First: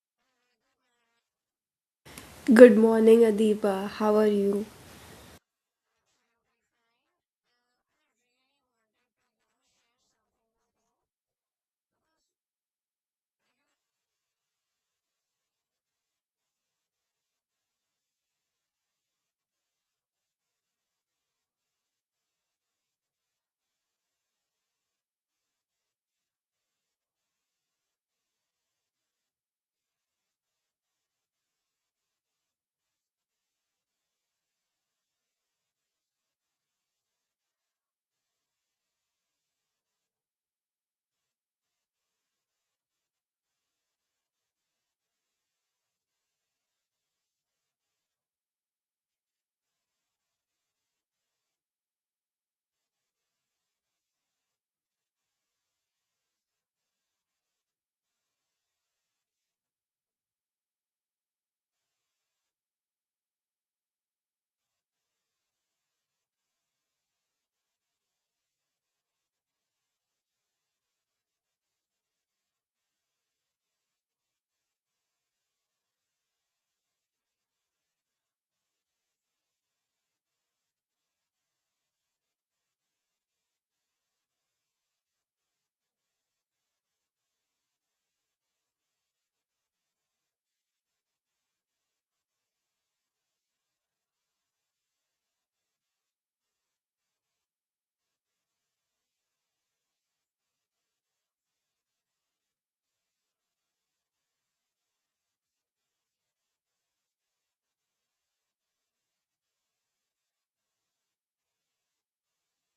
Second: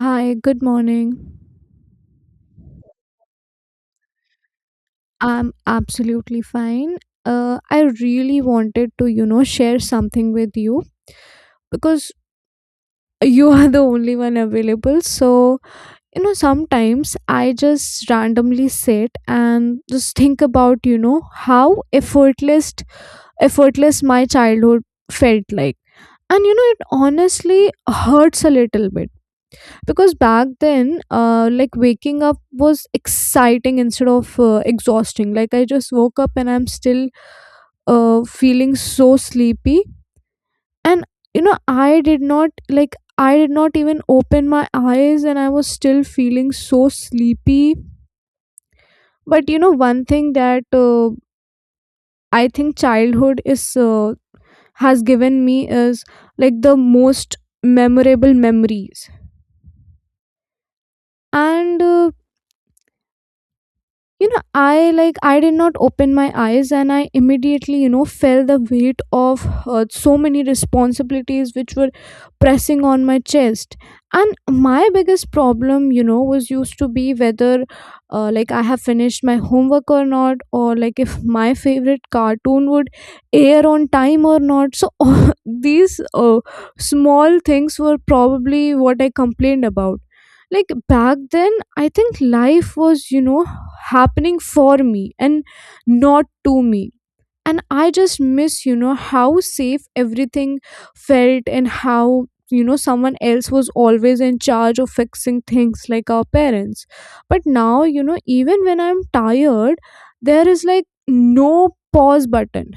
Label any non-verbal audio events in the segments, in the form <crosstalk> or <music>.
Hi, good morning. Good morning, Adiba. How are you? I'm absolutely fine. I really wanted to, share something with you because you <laughs> are the only one available. So, sometimes I just randomly sit and just think about, how effortless my childhood felt like. And, it honestly hurts a little bit because back then like waking up was exciting instead of exhausting. Like, I just woke up and I'm still feeling so sleepy. And you know i did not like I did not even open my eyes and I was still feeling so sleepy. But one thing that I think childhood is uh, has given me is like the most memorable memories. And I did not open my eyes and I immediately felt the weight of so many responsibilities which were pressing on my chest. And my biggest problem, was used to be whether like I have finished my homework or not, or like if my favorite cartoon would air on time or not, so <laughs> these small things were probably what I complained about, like back then. I think life was, happening for me and not to me. And I just miss, how safe everything felt, and how, someone else was always in charge of fixing things, like our parents. But now, even when I'm tired, there is like no pause button.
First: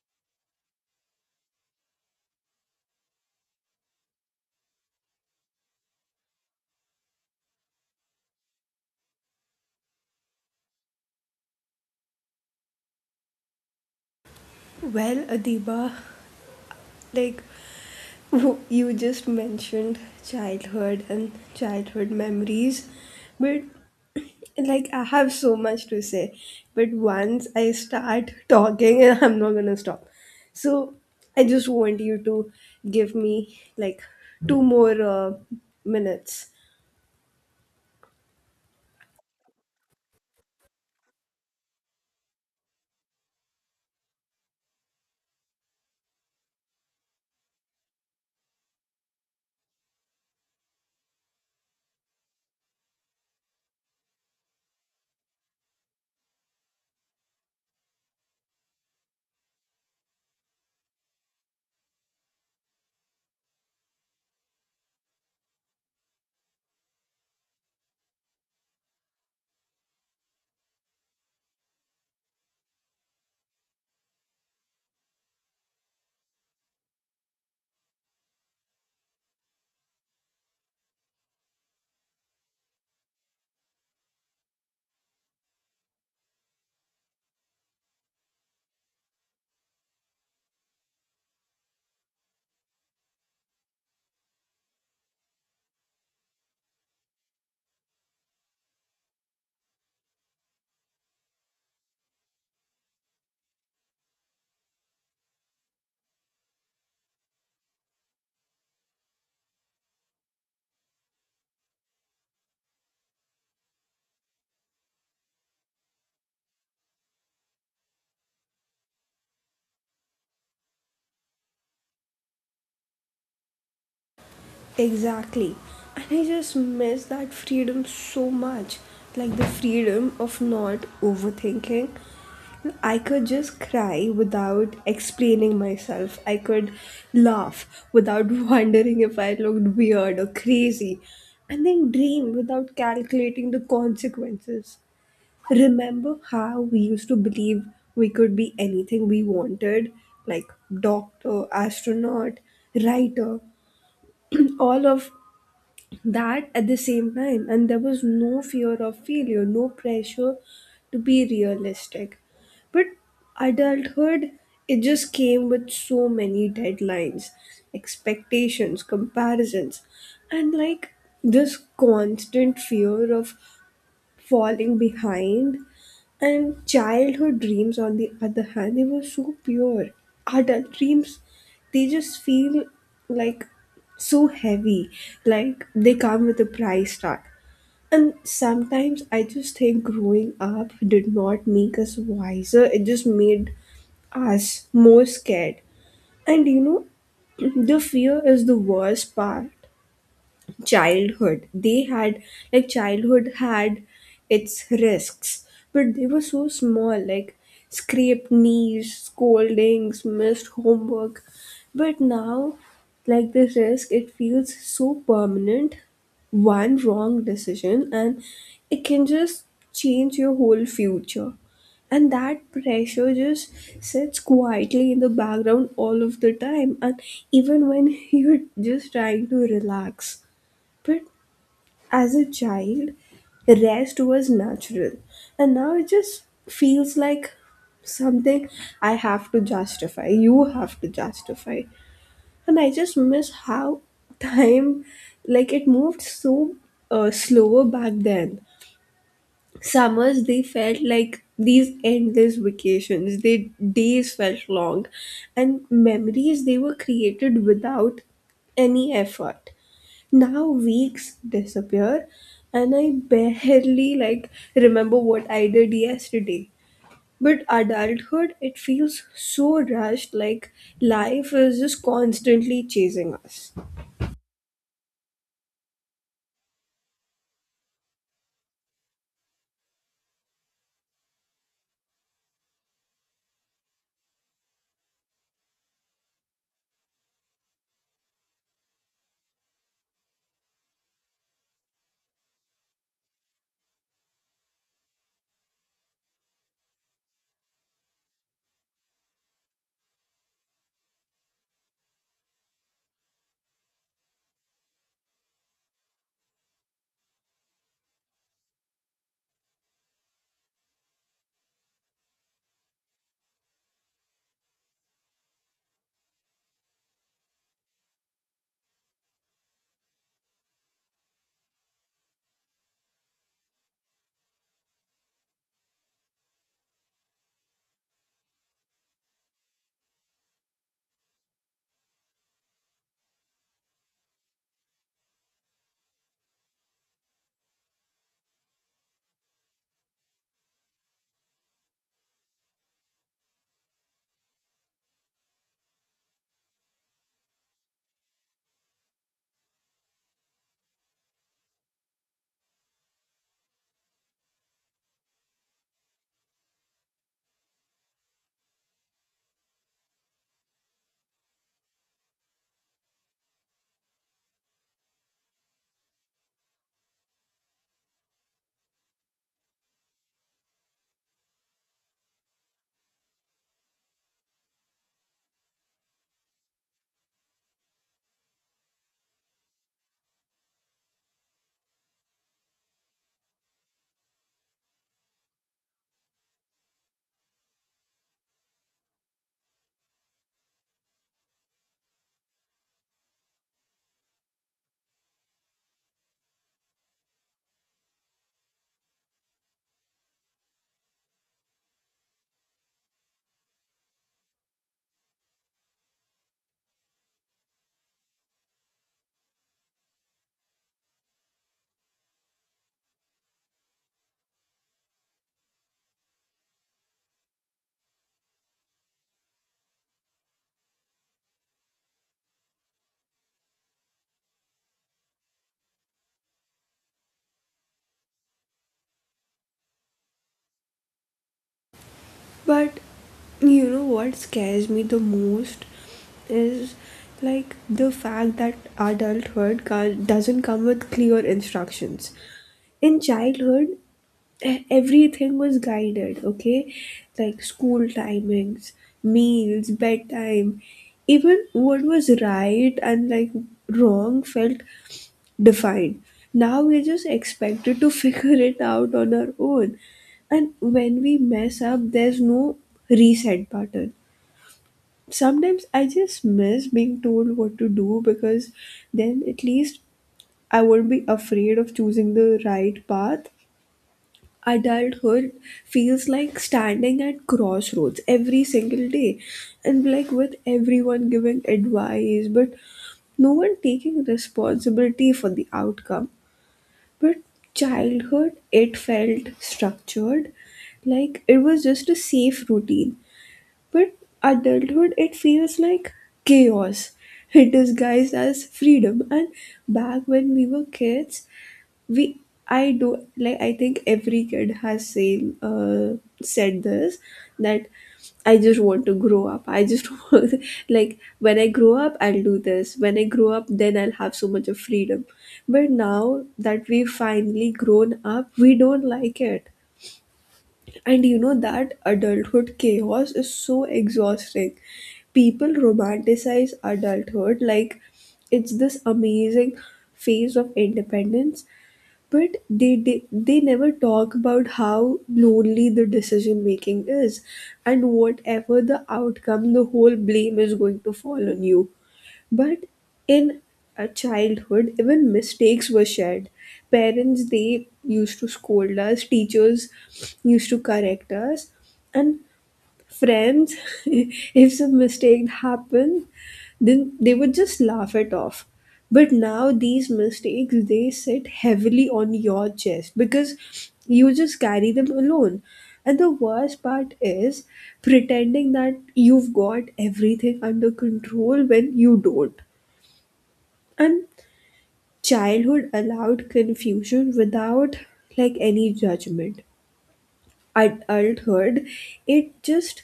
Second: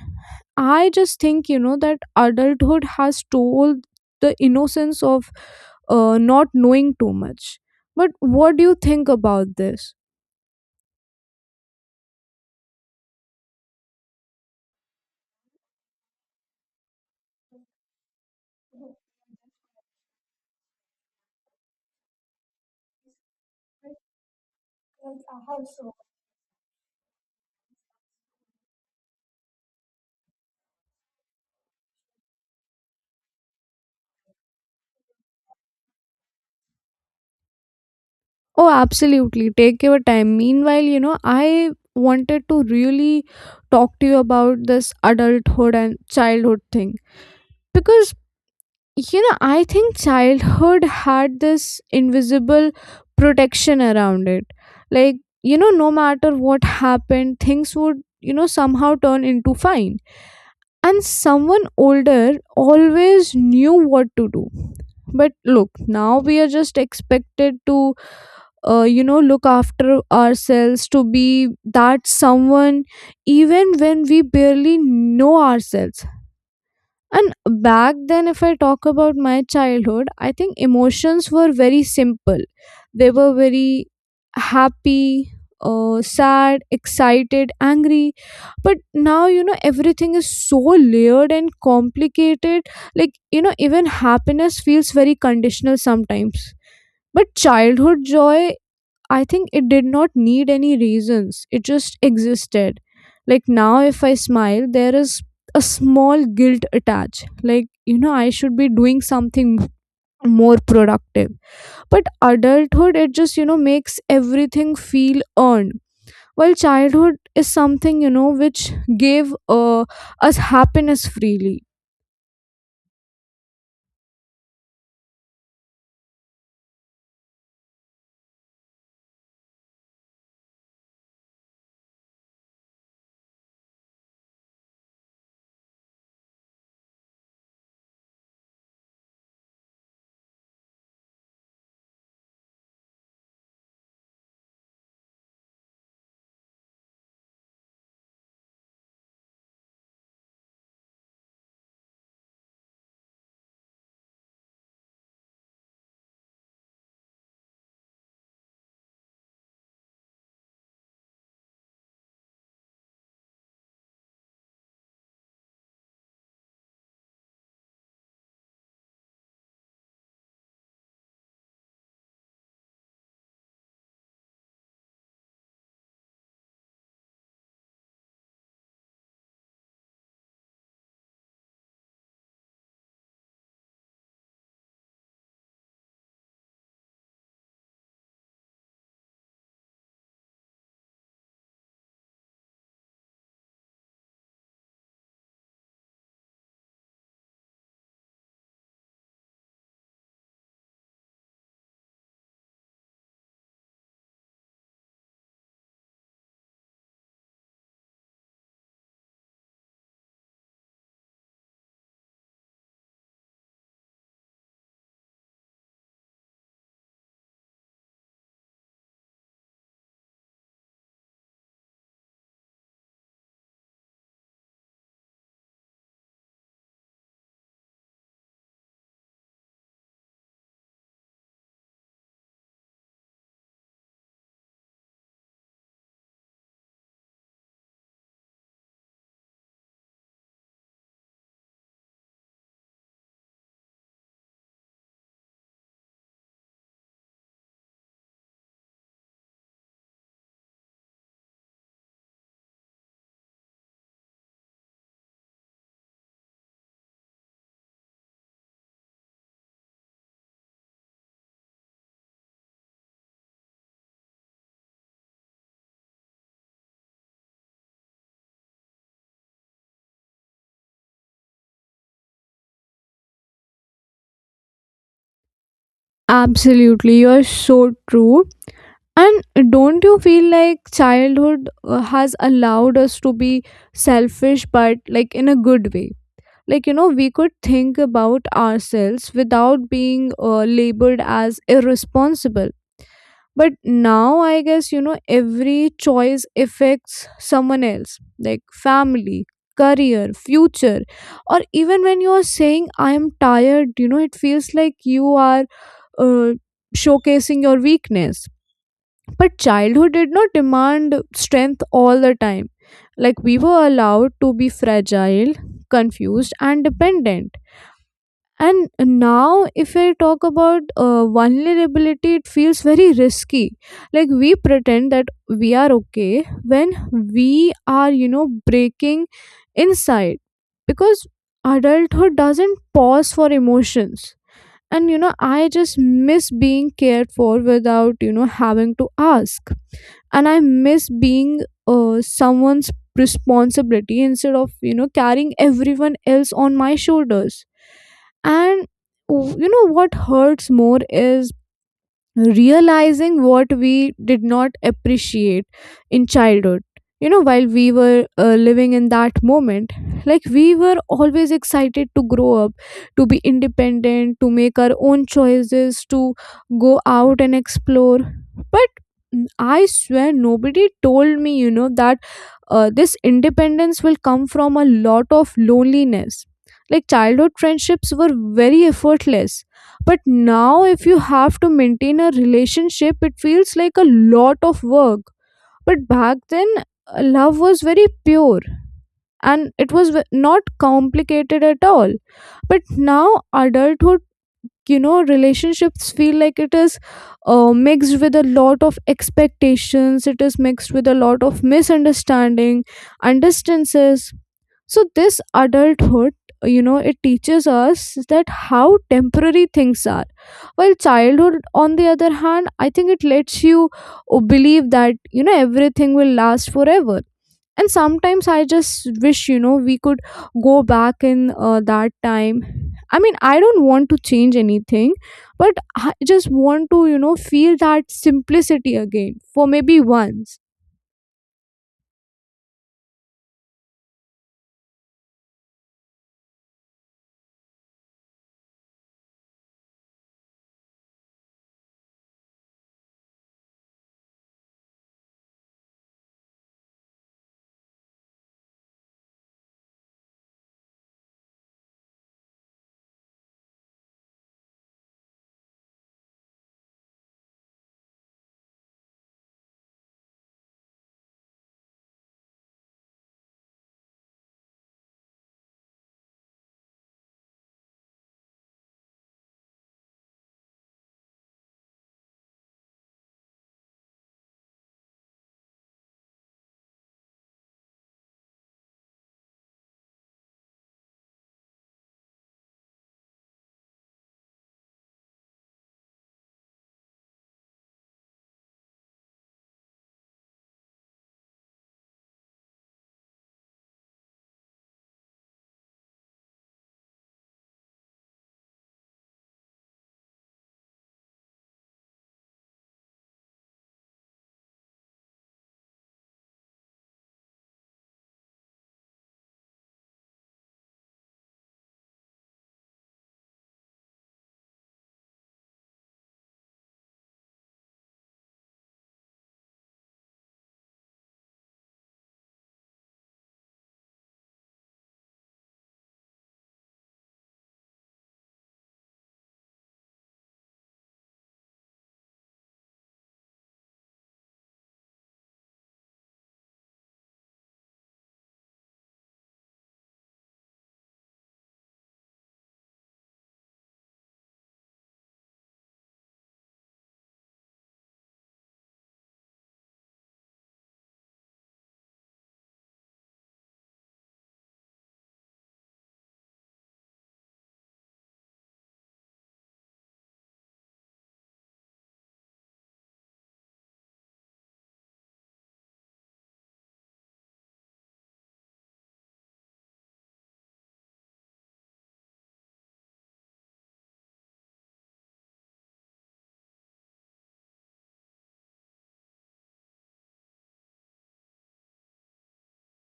I just think, that adulthood has stole the innocence of not knowing too much. But what do you think about this? Well, Adiba, like you just mentioned childhood and childhood memories, but <clears throat> like I have so much to say. But once I start talking, <laughs> I'm not gonna stop. So I just want you to give me like two more minutes. Oh, absolutely. Take your time. Meanwhile, I wanted to really talk to you about this adulthood and childhood thing because, I think childhood had this invisible protection around it. Like, no matter what happened, things would, somehow turn into fine. And someone older always knew what to do. But look, now we are just expected to look after ourselves, to be that someone even when we barely know ourselves. And back then, if I talk about my childhood, I think emotions were very simple. They were very happy, sad, excited, angry. But now, everything is so layered and complicated. Like, even happiness feels very conditional sometimes. But childhood joy, I think it did not need any reasons. It just existed. Like now, if I smile, there is a small guilt attached. Like, I should be doing something more productive. But adulthood, it just, makes everything feel earned. While childhood is something, which gave us happiness freely. Exactly. And I just miss that freedom so much. Like the freedom of not overthinking. I could just cry without explaining myself. I could laugh without <laughs> wondering if I looked weird or crazy. And then dream without calculating the consequences. Remember how we used to believe we could be anything we wanted, like doctor, astronaut, writer, <clears throat> all of that at the same time. And there was no fear of failure, no pressure to be realistic. But adulthood, it just came with so many deadlines, expectations, comparisons, and like this constant fear of falling behind. And childhood dreams, on the other hand, they were so pure. Adult dreams, they just feel like so heavy, like they come with a price tag. And sometimes I just think growing up did not make us wiser, it just made us more scared. And you know, <clears throat> the fear is the worst part. Childhood they had Like childhood had its risks, but they were so small, like scraped knees, scoldings, missed homework. But now, like the risk, it feels so permanent. One wrong decision and it can just change your whole future. And that pressure just sits quietly in the background all of the time, and even when <laughs> you're just trying to relax. But as a child, rest was natural. And now it just feels like something I have to justify. You have to justify. And I just miss how <laughs> time, like, it moved so slower back then. Summers, they felt like these endless vacations. They days felt long, and memories they were created without any effort. Now weeks disappear and I barely like remember what I did yesterday. But adulthood, it feels so rushed, like life is just constantly chasing us. Absolutely, you're so true. And don't you feel like childhood has allowed us to be selfish, but like in a good way? Like, we could think about ourselves without being labeled as irresponsible. But now, I guess, every choice affects someone else, like family, career, future. Or even when you are saying, I am tired, it feels like you are uh, showcasing your weakness. But childhood did not demand strength all the time. Like we were allowed to be fragile, confused, and dependent. And now, if I talk about vulnerability, it feels very risky. Like we pretend that we are okay when we are, breaking inside. Because adulthood doesn't pause for emotions. And, I just miss being cared for without, having to ask. And I miss being someone's responsibility instead of, carrying everyone else on my shoulders. And what hurts more is realizing what we did not appreciate in childhood, while we were living in that moment. Like we were always excited to grow up, to be independent, to make our own choices, to go out and explore. But I swear nobody told me, that this independence will come from a lot of loneliness. Like childhood friendships were very effortless, but now if you have to maintain a relationship, it feels like a lot of work. But back then, love was very pure, and it was not complicated at all. But now, adulthood, relationships feel like it is mixed with a lot of expectations, it is mixed with a lot of misunderstanding and distances. So this adulthood, it teaches us that how temporary things are, while childhood, on the other hand, I think it lets you believe that, everything will last forever. And sometimes I just wish, we could go back in that time. I mean, I don't want to change anything, but I just want to, feel that simplicity again for maybe once. But you know what scares me the most is like the fact that adulthood can doesn't come with clear instructions. In childhood, everything was guided, okay, like school timings, meals, bedtime. Even what was right and like wrong felt defined. Now we're just expected to <laughs> figure it out on our own, and when we mess up there's no reset button. Sometimes I just miss being told what to do, because then at least I won't be afraid of choosing the right path. Adulthood feels like standing at crossroads every single day, and like with everyone giving advice but no one taking responsibility for the outcome. But childhood, it felt structured, like it was just a safe routine. But adulthood, it feels like chaos <laughs> disguised as freedom. And back when we were kids, we I do like I think every kid has same said this, that I just want to grow up. I just <laughs> want, like when I grow up I'll do this, when I grow up then I'll have so much of freedom. But now that we've finally grown up, we don't like it. And you know that adulthood chaos is so exhausting. People romanticize adulthood like it's this amazing phase of independence, but they never talk about how lonely the decision making is, and whatever the outcome, the whole blame is going to fall on you. But in a childhood, even mistakes were shared. Parents they used to scold us, teachers used to correct us, and friends <laughs> if some mistake happen then they would just laugh it off. But now these mistakes they sit heavily on your chest, because you just carry them alone. And the worst part is pretending that you've got everything under control when you don't. And childhood allowed confusion without like any judgment. Adulthood, it just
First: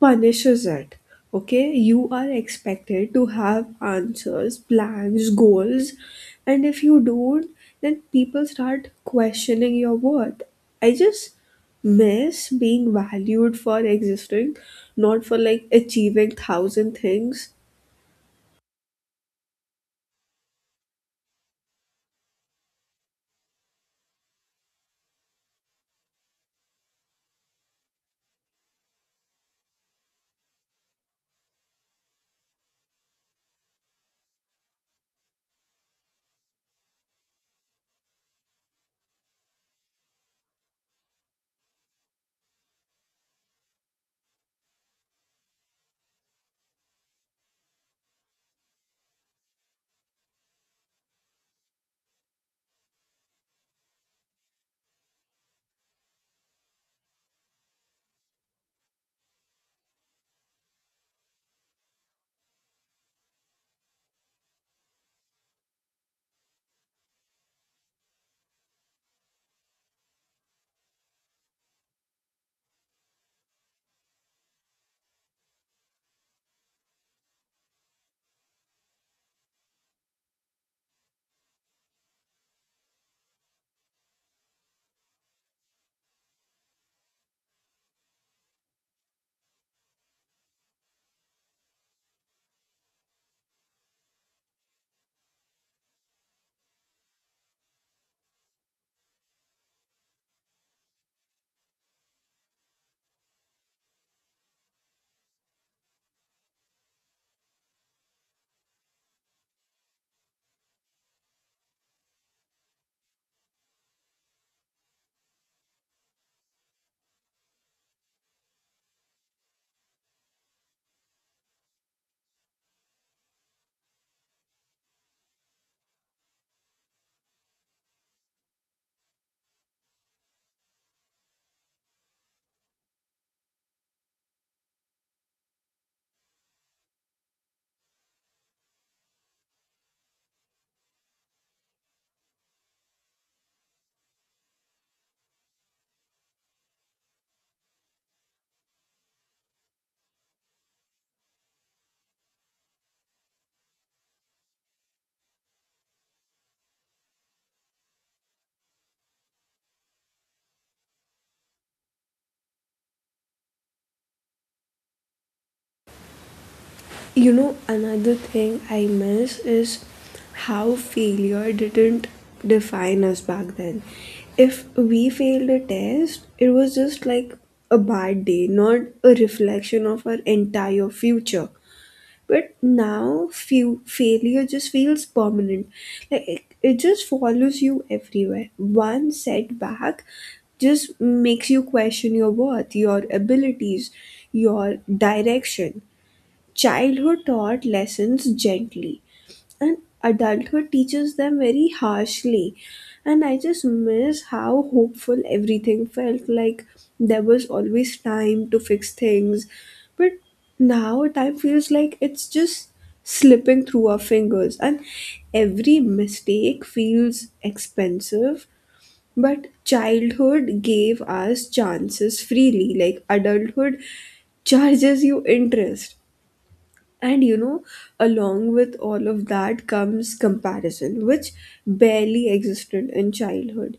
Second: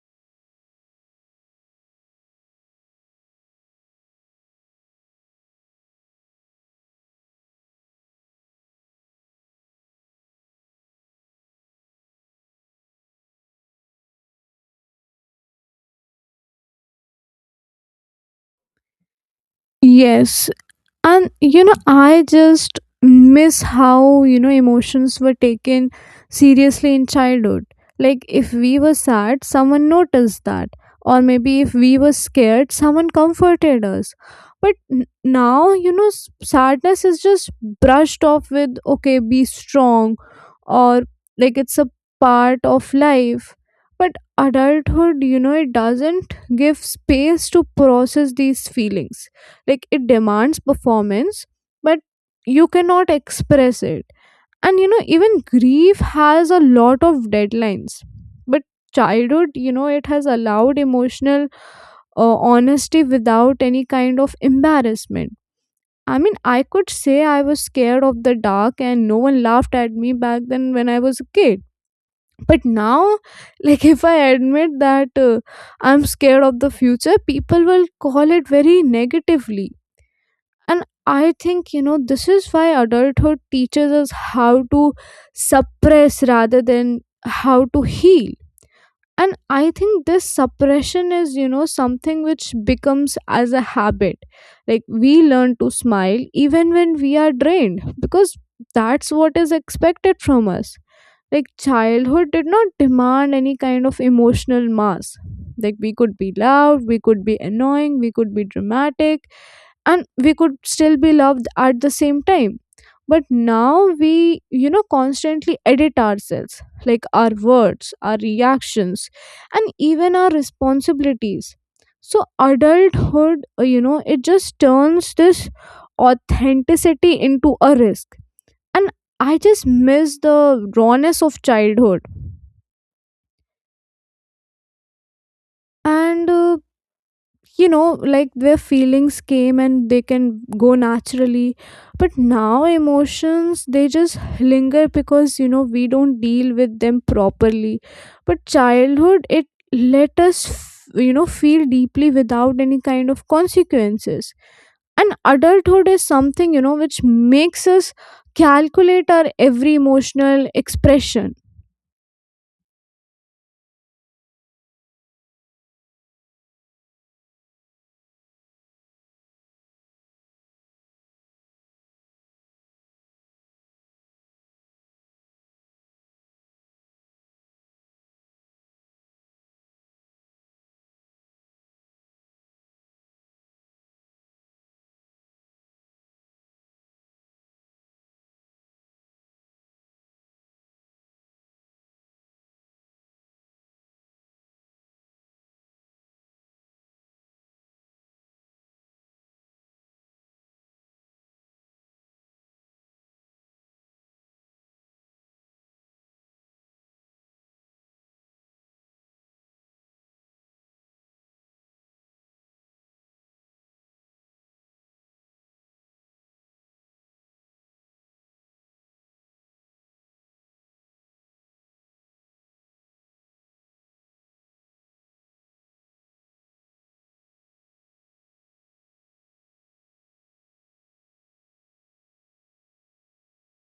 punishes it. Okay, you are expected to have answers, plans, goals, and if you don't, then people start questioning your worth. I just miss being valued for existing, not for like achieving thousand things. Yes. And, I just miss how, emotions were taken seriously in childhood. Like, if we were sad, someone noticed that. Or maybe if we were scared, someone comforted us. But now, sadness is just brushed off with, okay, be strong, or like it's a part of life. But adulthood, it doesn't give space to process these feelings. Like it demands performance, but you cannot express it. And, even grief has a lot of deadlines. But childhood, it has allowed emotional honesty without any kind of embarrassment. I mean, I could say I was scared of the dark, and no one laughed at me back then when I was a kid. But now, like, if I admit that I'm scared of the future, people will call it very negatively. And I think, this is why adulthood teaches us how to suppress rather than how to heal. And I think this suppression is, something which becomes as a habit. Like we learn to smile even when we are drained because that's what is expected from us. Like childhood did not demand any kind of emotional mass. Like we could be loud, we could be annoying, we could be dramatic, and we could still be loved at the same time. But now we, constantly edit ourselves, like our words, our reactions, and even our responsibilities. So adulthood, it just turns this authenticity into a risk. And I just miss the rawness of childhood. And you know like their feelings came and they can go naturally. But now emotions, they just linger because, we don't deal with them properly. But childhood, it let us feel deeply without any kind of consequences. And adulthood is something, which makes us calculate our every emotional expression. You know, another thing I miss is how failure didn't define us back then. If we failed a test, it was just like a bad day, not a reflection of our entire future. But now, failure just feels permanent. Like it just follows you everywhere. One setback just makes you question your worth, your abilities, your direction. Childhood taught lessons gently, and adulthood teaches them very harshly. And I just miss how hopeful everything felt, like there was always time to fix things. But now time feels like it's just slipping through our fingers, and every mistake feels expensive. But childhood gave us chances freely, like adulthood charges you interest. And you know, along with all of that comes comparison, which barely existed in childhood.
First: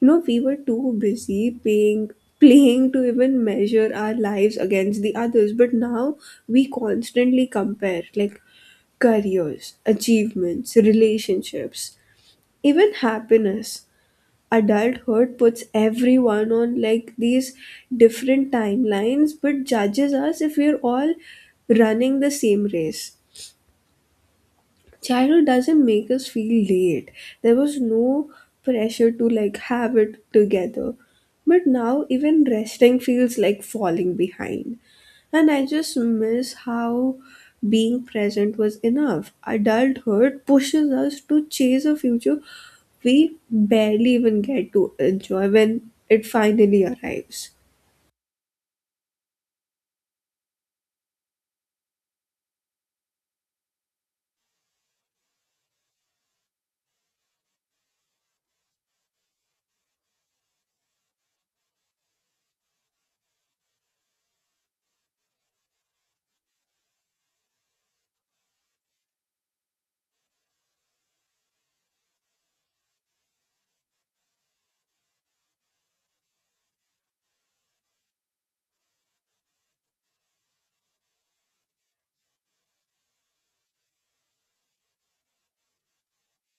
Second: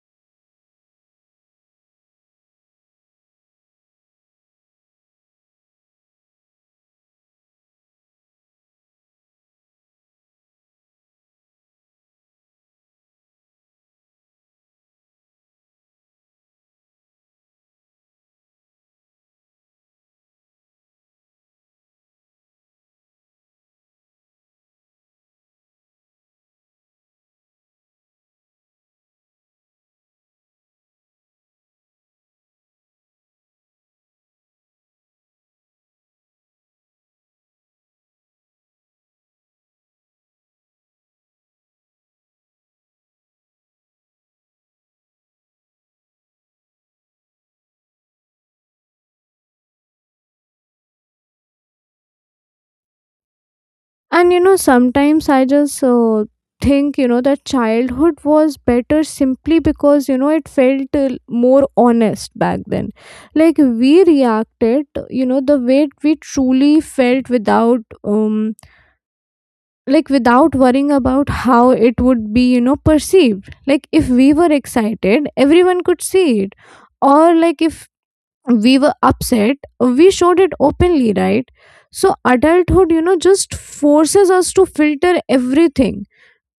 You know, we were too busy playing to even measure our lives against the others, but now we constantly compare, like careers, achievements, relationships, even happiness. Adulthood puts everyone on like these different timelines, but judges us if we're all running the same race. Childhood doesn't make us feel late. There was no pressure to like have it together, but now even resting feels like falling behind. And I just miss how being present was enough. Adulthood pushes us to chase a future we barely even get to enjoy when it finally arrives. And, sometimes I just think, that childhood was better simply because, it felt more honest back then. Like we reacted, the way we truly felt without, like without worrying about how it would be, perceived. Like if we were excited, everyone could see it. Or like if we were upset, we showed it openly, right? So adulthood, just forces us to filter everything,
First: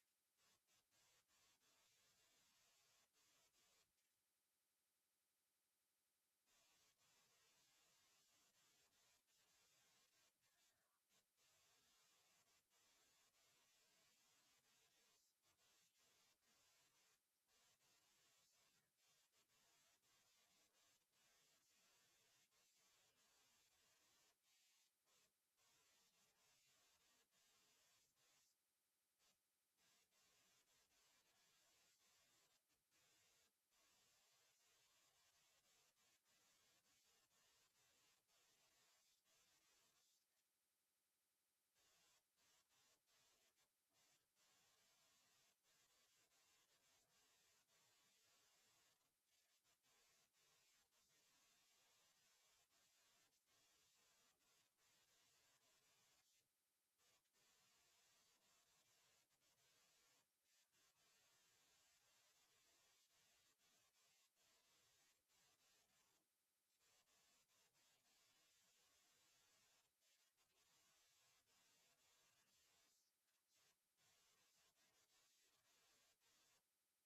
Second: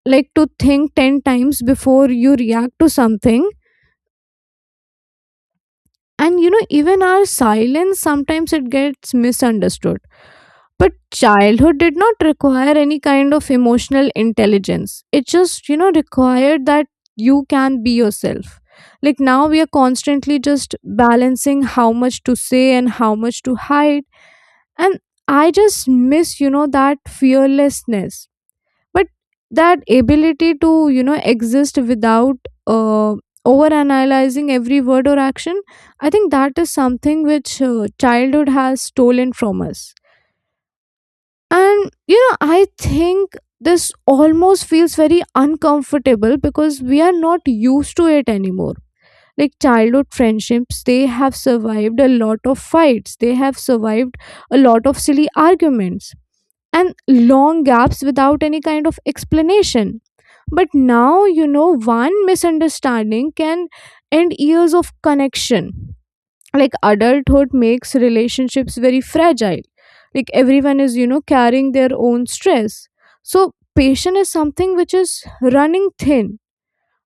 like to think 10 times before you react to something. And, even our silence sometimes it gets misunderstood. But childhood did not require any kind of emotional intelligence. It just, required that you can be yourself. Like now we are constantly just balancing how much to say and how much to hide. And I just miss, that fearlessness. But that ability to, exist without uh, over analyzing every word or action, I think that is something which childhood has stolen from us. And, I think this almost feels very uncomfortable because we are not used to it anymore. Like childhood friendships, they have survived a lot of fights, they have survived a lot of silly arguments and long gaps without any kind of explanation. But now, one misunderstanding can end years of connection. Like adulthood makes relationships very fragile. Like everyone is, carrying their own stress. So patience is something which is running thin.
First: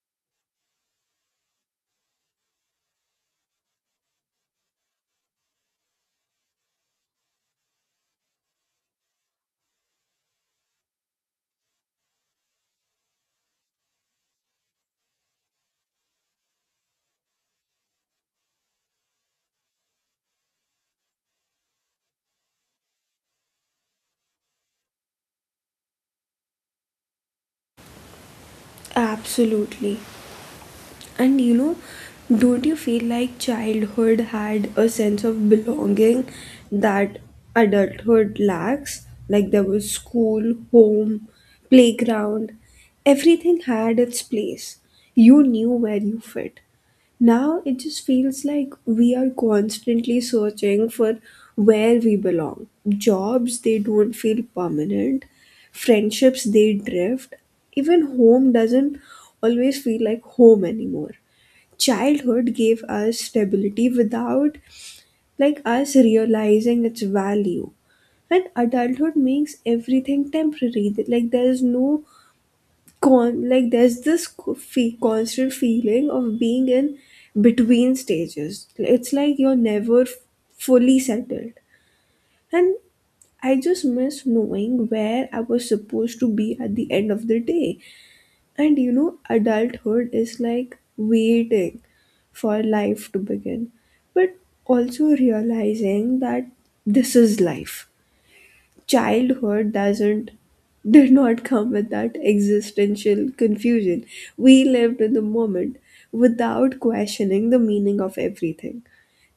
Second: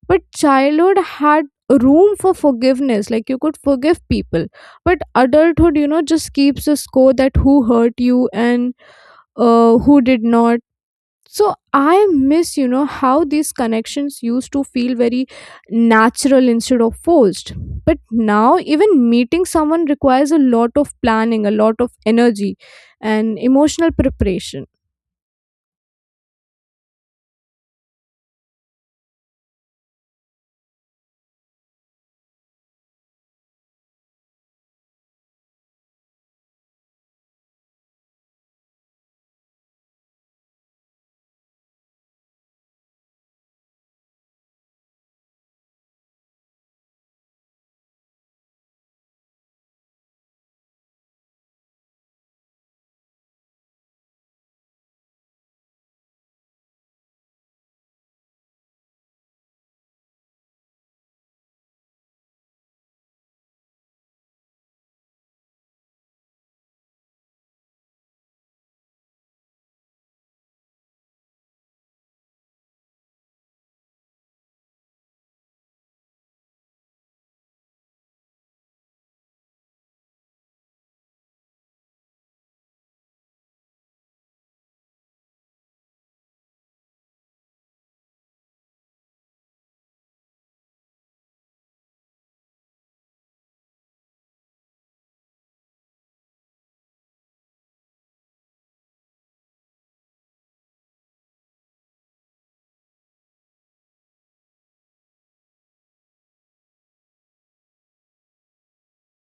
But childhood had room for forgiveness, like you could forgive people. But adulthood, just keeps a score that who hurt you and who did not. So I miss, how these connections used to feel very natural instead of forced. But now even meeting someone requires a lot of planning, a lot of energy, and emotional preparation. Absolutely. And you know, don't you feel like childhood had a sense of belonging that adulthood lacks? Like there was school, home, playground, everything had its place. You knew where you fit. Now it just feels like we are constantly searching for where we belong. Jobs, they don't feel permanent. Friendships, they drift. Even home doesn't always feel like home anymore. Childhood gave us stability without like us realizing its value, and adulthood makes everything temporary. That, like there's no con like there's this constant feeling of being in between stages. It's like you're never fully settled. And I just miss knowing where I was supposed to be at the end of the day. And you know, adulthood is like waiting for life to begin, but also realizing that this is life. Childhood doesn't, did not come with that existential confusion. We lived in the moment without questioning the meaning of everything.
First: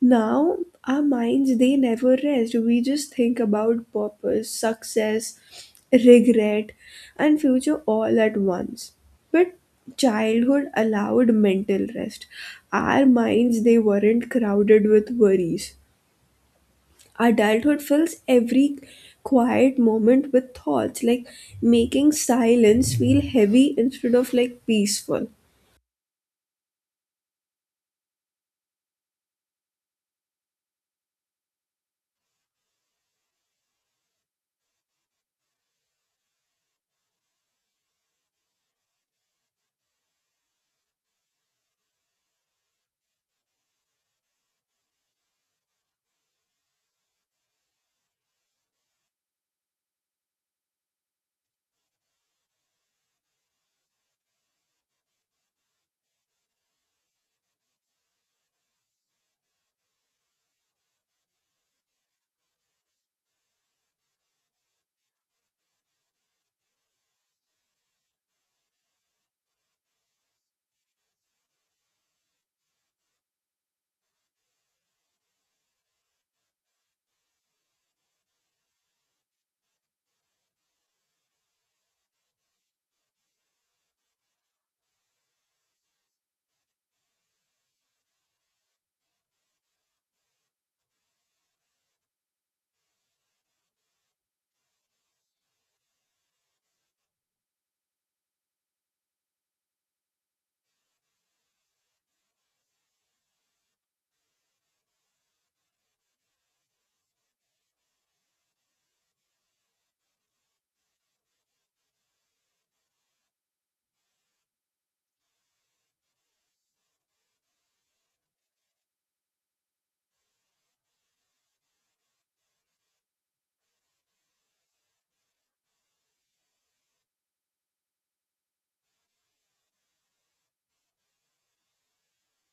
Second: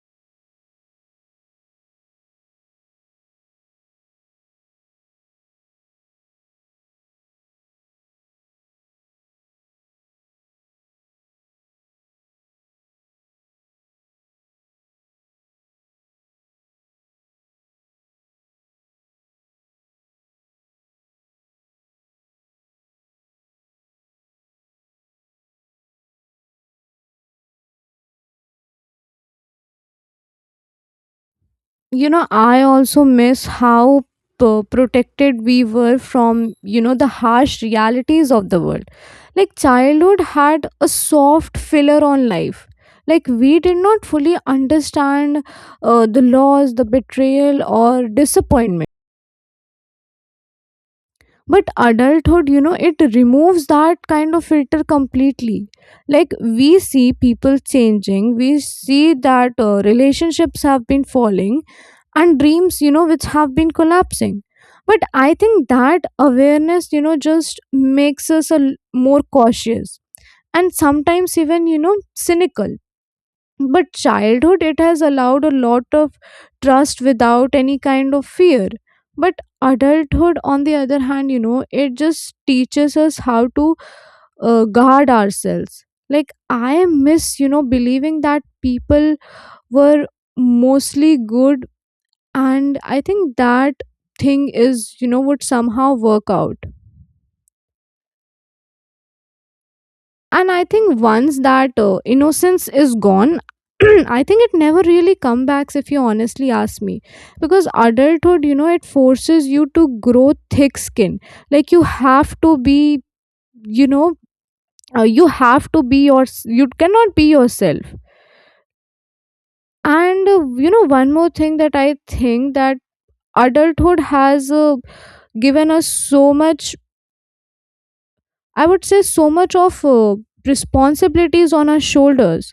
Now, our minds, they never rest. We just think about purpose, success, regret, and future all at once. But childhood allowed mental rest. Our minds, they weren't crowded with worries. Adulthood fills every quiet moment with thoughts, like making silence feel heavy instead of like peaceful. I also miss how protected we were from, the harsh realities of the world. Like childhood had a soft filler on life. Like we did not fully understand the loss, the betrayal, or disappointment. But adulthood, it removes that kind of filter completely. Like we see people changing We see that relationships have been falling and dreams, which have been collapsing. But I think that awareness, just makes us more cautious, and sometimes even, cynical. But childhood, it has allowed a lot of trust without any kind of fear. But adulthood, on the other hand, it just teaches us how to guard ourselves. Like, I miss, believing that people were mostly good, and I think that thing is, would somehow work out. And I think once that innocence is gone, <clears throat> I think it never really comes back, if you honestly ask me. Because adulthood, it forces you to grow thick skin. Like, you have to be, you know you have to be your, you cannot be yourself. And one more thing that I think that adulthood has given us so much. I would say so much of responsibilities on our shoulders.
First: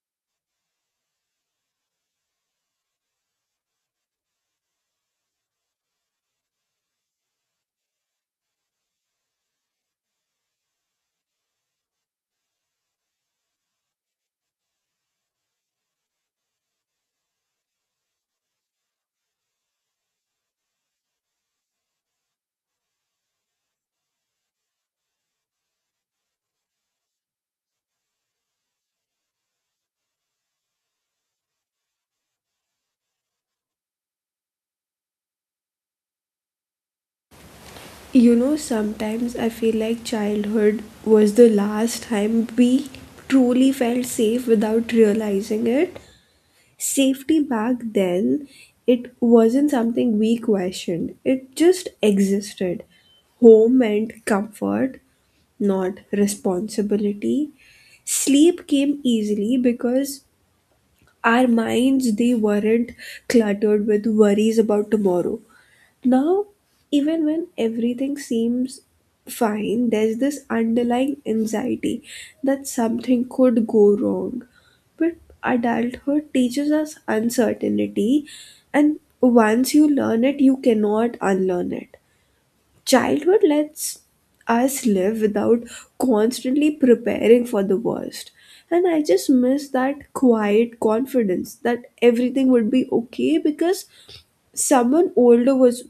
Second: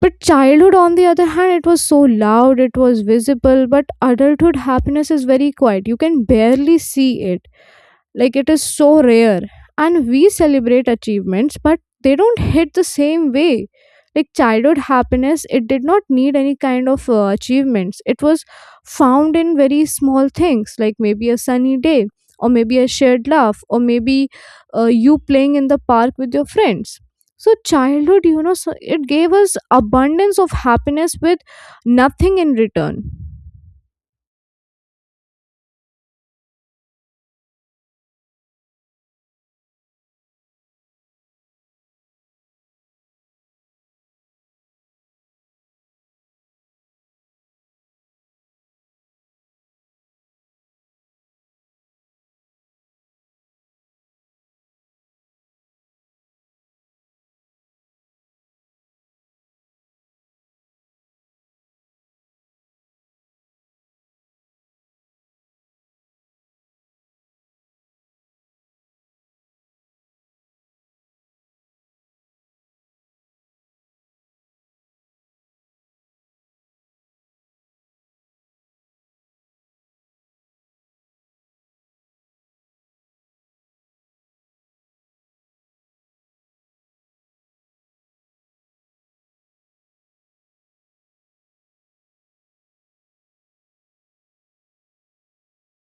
But childhood, on the other hand, it was so loud, it was visible. But adulthood happiness is very quiet. You can barely see it. Like, it is so rare. And we celebrate achievements, but they don't hit the same way. Like, childhood happiness, it did not need any kind of achievements. It was found in very small things, like maybe a sunny day, or maybe a shared laugh, or maybe you playing in the park with your friends. So childhood, so it gave us abundance of happiness with nothing in return. You know, sometimes I feel like childhood was the last time we truly felt safe without realizing it. Safety back then, it wasn't something we questioned, it just existed. Home meant comfort, not responsibility. Sleep came easily because our minds they weren't cluttered with worries about tomorrow. Now, even when everything seems fine, there's this underlying anxiety that something could go wrong. But adulthood teaches us uncertainty, and once you learn it, you cannot unlearn it. Childhood lets us live without constantly preparing for the worst. And I just miss that quiet confidence that everything would be okay, because someone older was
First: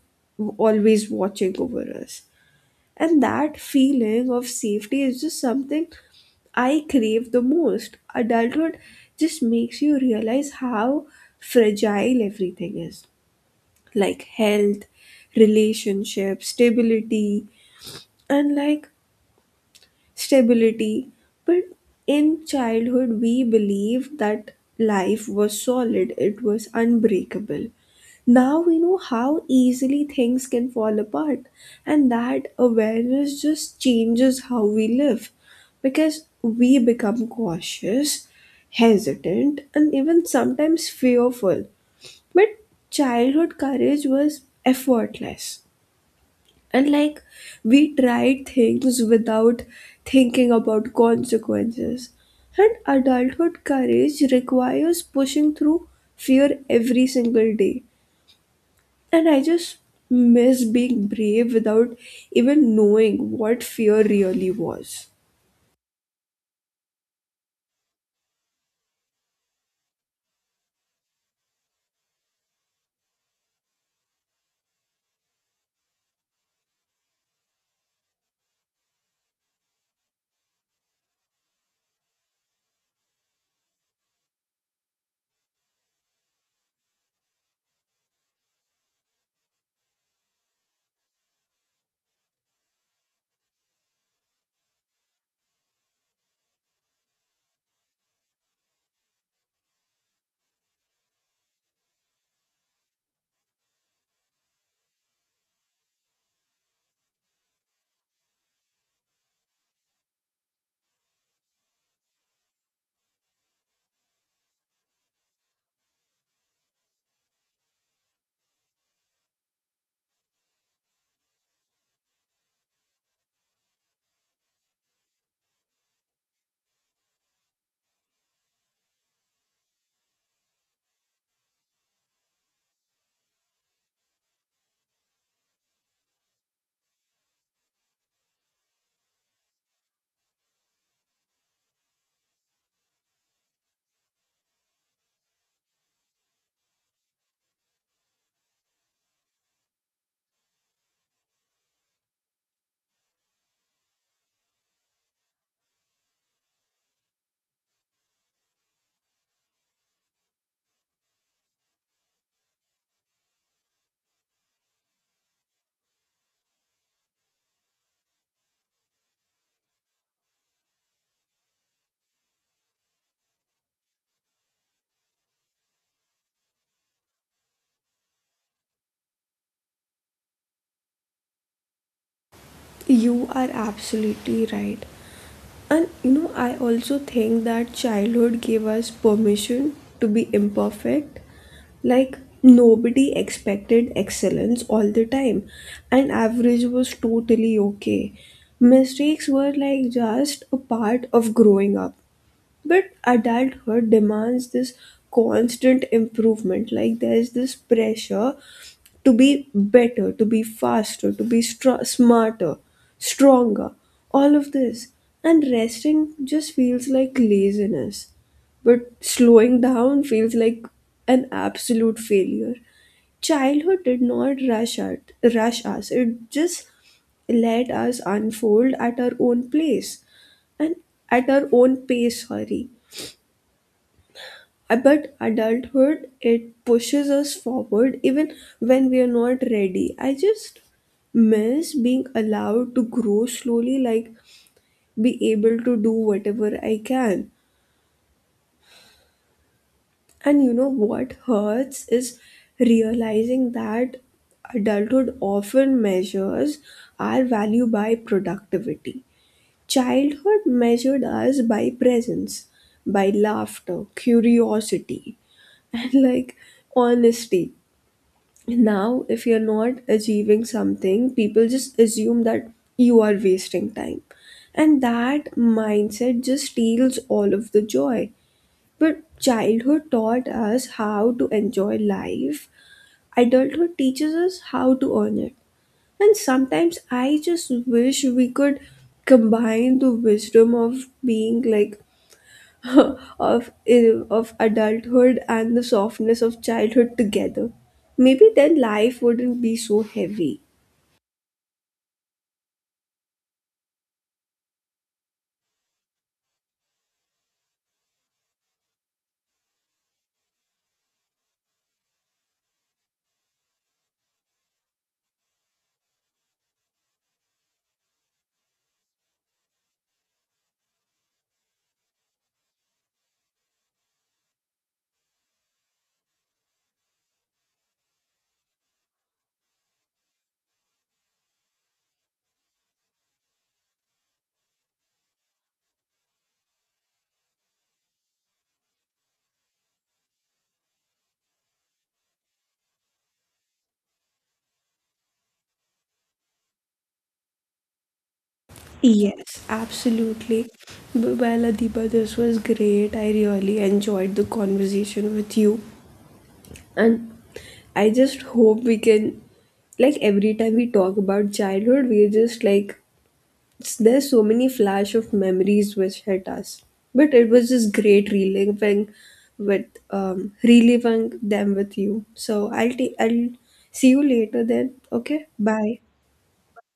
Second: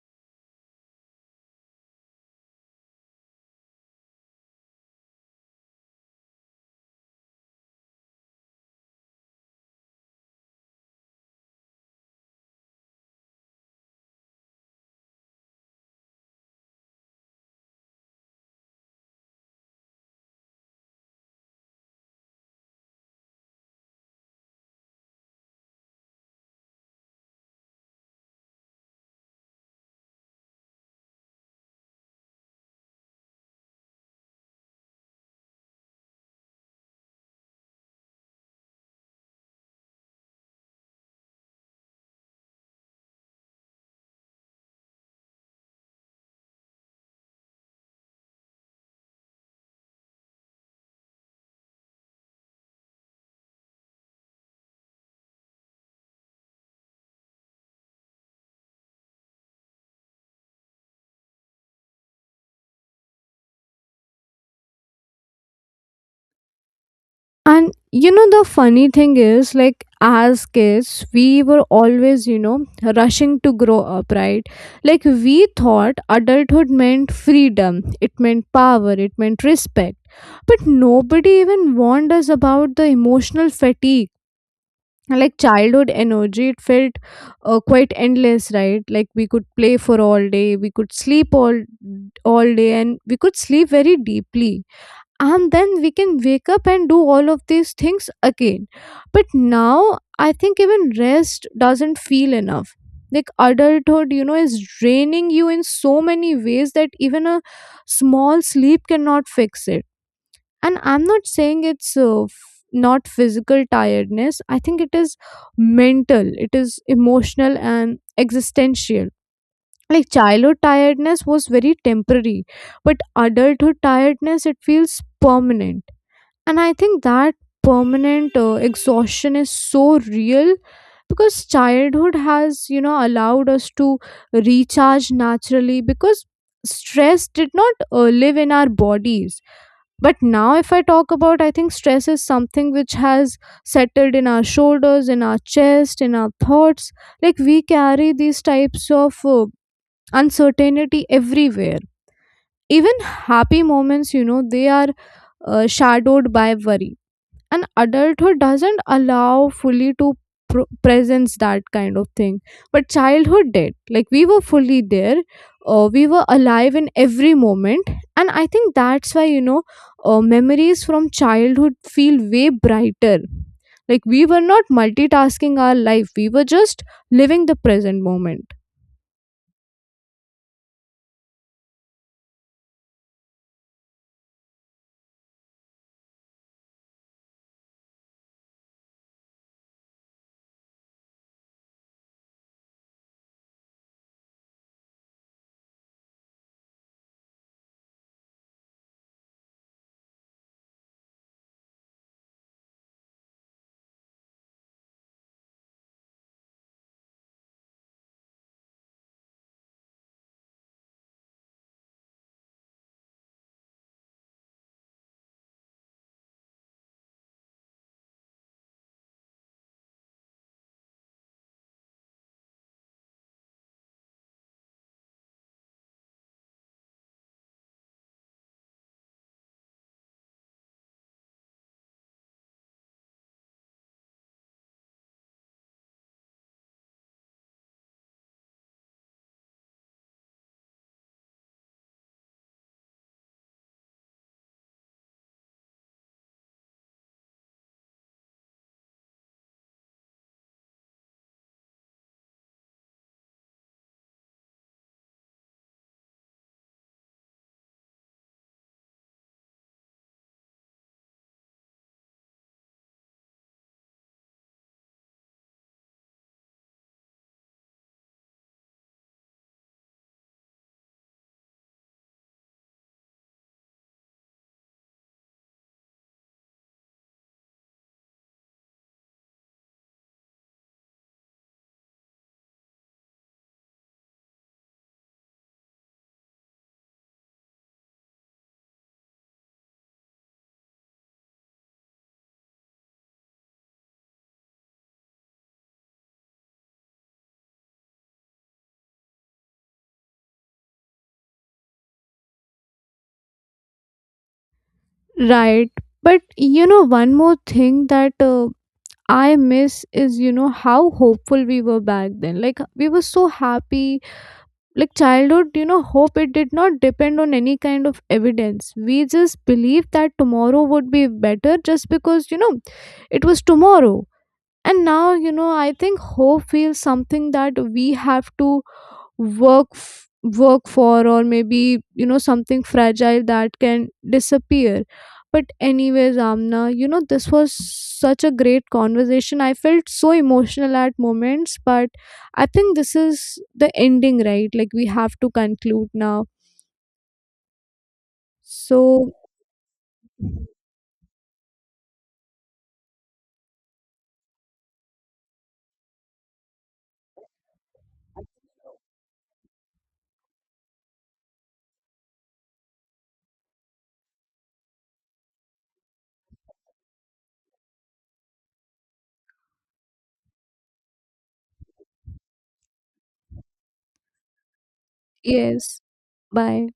always watching over us. And that feeling of safety is just something I crave the most. Adulthood just makes you realize how fragile everything is, like health, relationships, stability, and like stability. But in childhood, we believed that life was solid, it was unbreakable. Now we know how easily things can fall apart, and that awareness just changes how we live, because we become cautious, hesitant, and even sometimes fearful. But childhood courage was effortless. And like we tried things without thinking about consequences. And adulthood courage requires pushing through fear every single day. And I just miss being brave without even knowing what fear really was. And you know, the funny thing is, like, as kids, we were always, you know, rushing to grow up, right? Like, we thought adulthood meant freedom, it meant power, it meant respect. But nobody even warned us about the emotional fatigue. Like, childhood energy, it felt quite endless, right? Like, we could play for all day, we could sleep all day, and we could sleep very deeply, and then we can wake up and do all of these things again. But now I think even rest doesn't feel enough. Like, adulthood, you know, is draining you in so many ways that even a small sleep cannot fix it. And I'm not saying it's not physical tiredness. I think it is mental, it is emotional, and existential. Like, childhood tiredness was very temporary, but adulthood tiredness, it feels permanent. And I think that permanent exhaustion is so real, because childhood has, you know, allowed us to recharge naturally, because stress did not live in our bodies. But now, if I talk about, I think stress is something which has settled in our shoulders, in our chest, in our thoughts. Like, we carry these types of uncertainty everywhere. Even happy moments, you know, they are shadowed by worry. An adult who doesn't allow fully to presence that kind of thing. But childhood did. Like, we were fully there, we were alive in every moment. And I think that's why, you know, memories from childhood feel way brighter. Like, we were not multitasking our life, we were just living the present moment. You are absolutely right. And you know, I also think that childhood gave us permission to be imperfect. Like, nobody expected excellence all the time, and average was totally okay. Mistakes were like just a part of growing up. But adulthood demands this constant improvement. Like, there's this pressure to be better, to be faster, to be smarter, stronger, all of this. And resting just feels like laziness. But slowing down feels like an absolute failure. Childhood did not rush us, it just let us unfold at our own place and at our own pace, sorry. But adulthood, it pushes us forward even when we are not ready. I just miss being allowed to grow slowly, like be able to do whatever I can. And you know what hurts is realizing that adulthood often measures our value by productivity. Childhood measured us by presence, by laughter, curiosity, <laughs> and like honesty. Now if you're not achieving something, people just assume that you are wasting time, and that mindset just steals all of the joy. But childhood taught us how to enjoy life, adulthood teaches us how to earn it. And sometimes I just wish we could combine the wisdom of being like <laughs> of of adulthood and the softness of childhood together. Maybe then life wouldn't be so heavy. Right, but you know, one more thing that I miss is, you know, how hopeful we were back then. Like, we were so happy. Like, childhood, you know, hope, it did not depend on any kind of evidence. We just believed that tomorrow would be better, just because, you know, it was tomorrow. And now, you know, I think hope feels something that we have to work for, or maybe, you know, something fragile that can disappear. But anyways, Amna, you know, this was such a great conversation. I felt so emotional at moments, but I think this is the ending, right? Like, we have to conclude now, so. Yes, absolutely. Well, Adiba, this was great. I really enjoyed the conversation with you. And I just hope we can, like every time we talk about childhood we're just like, there's so many flash of memories which hit us. But it was just great reliving with um reliving them with you. So I'll see you later then. Okay. Bye. Yes. Bye.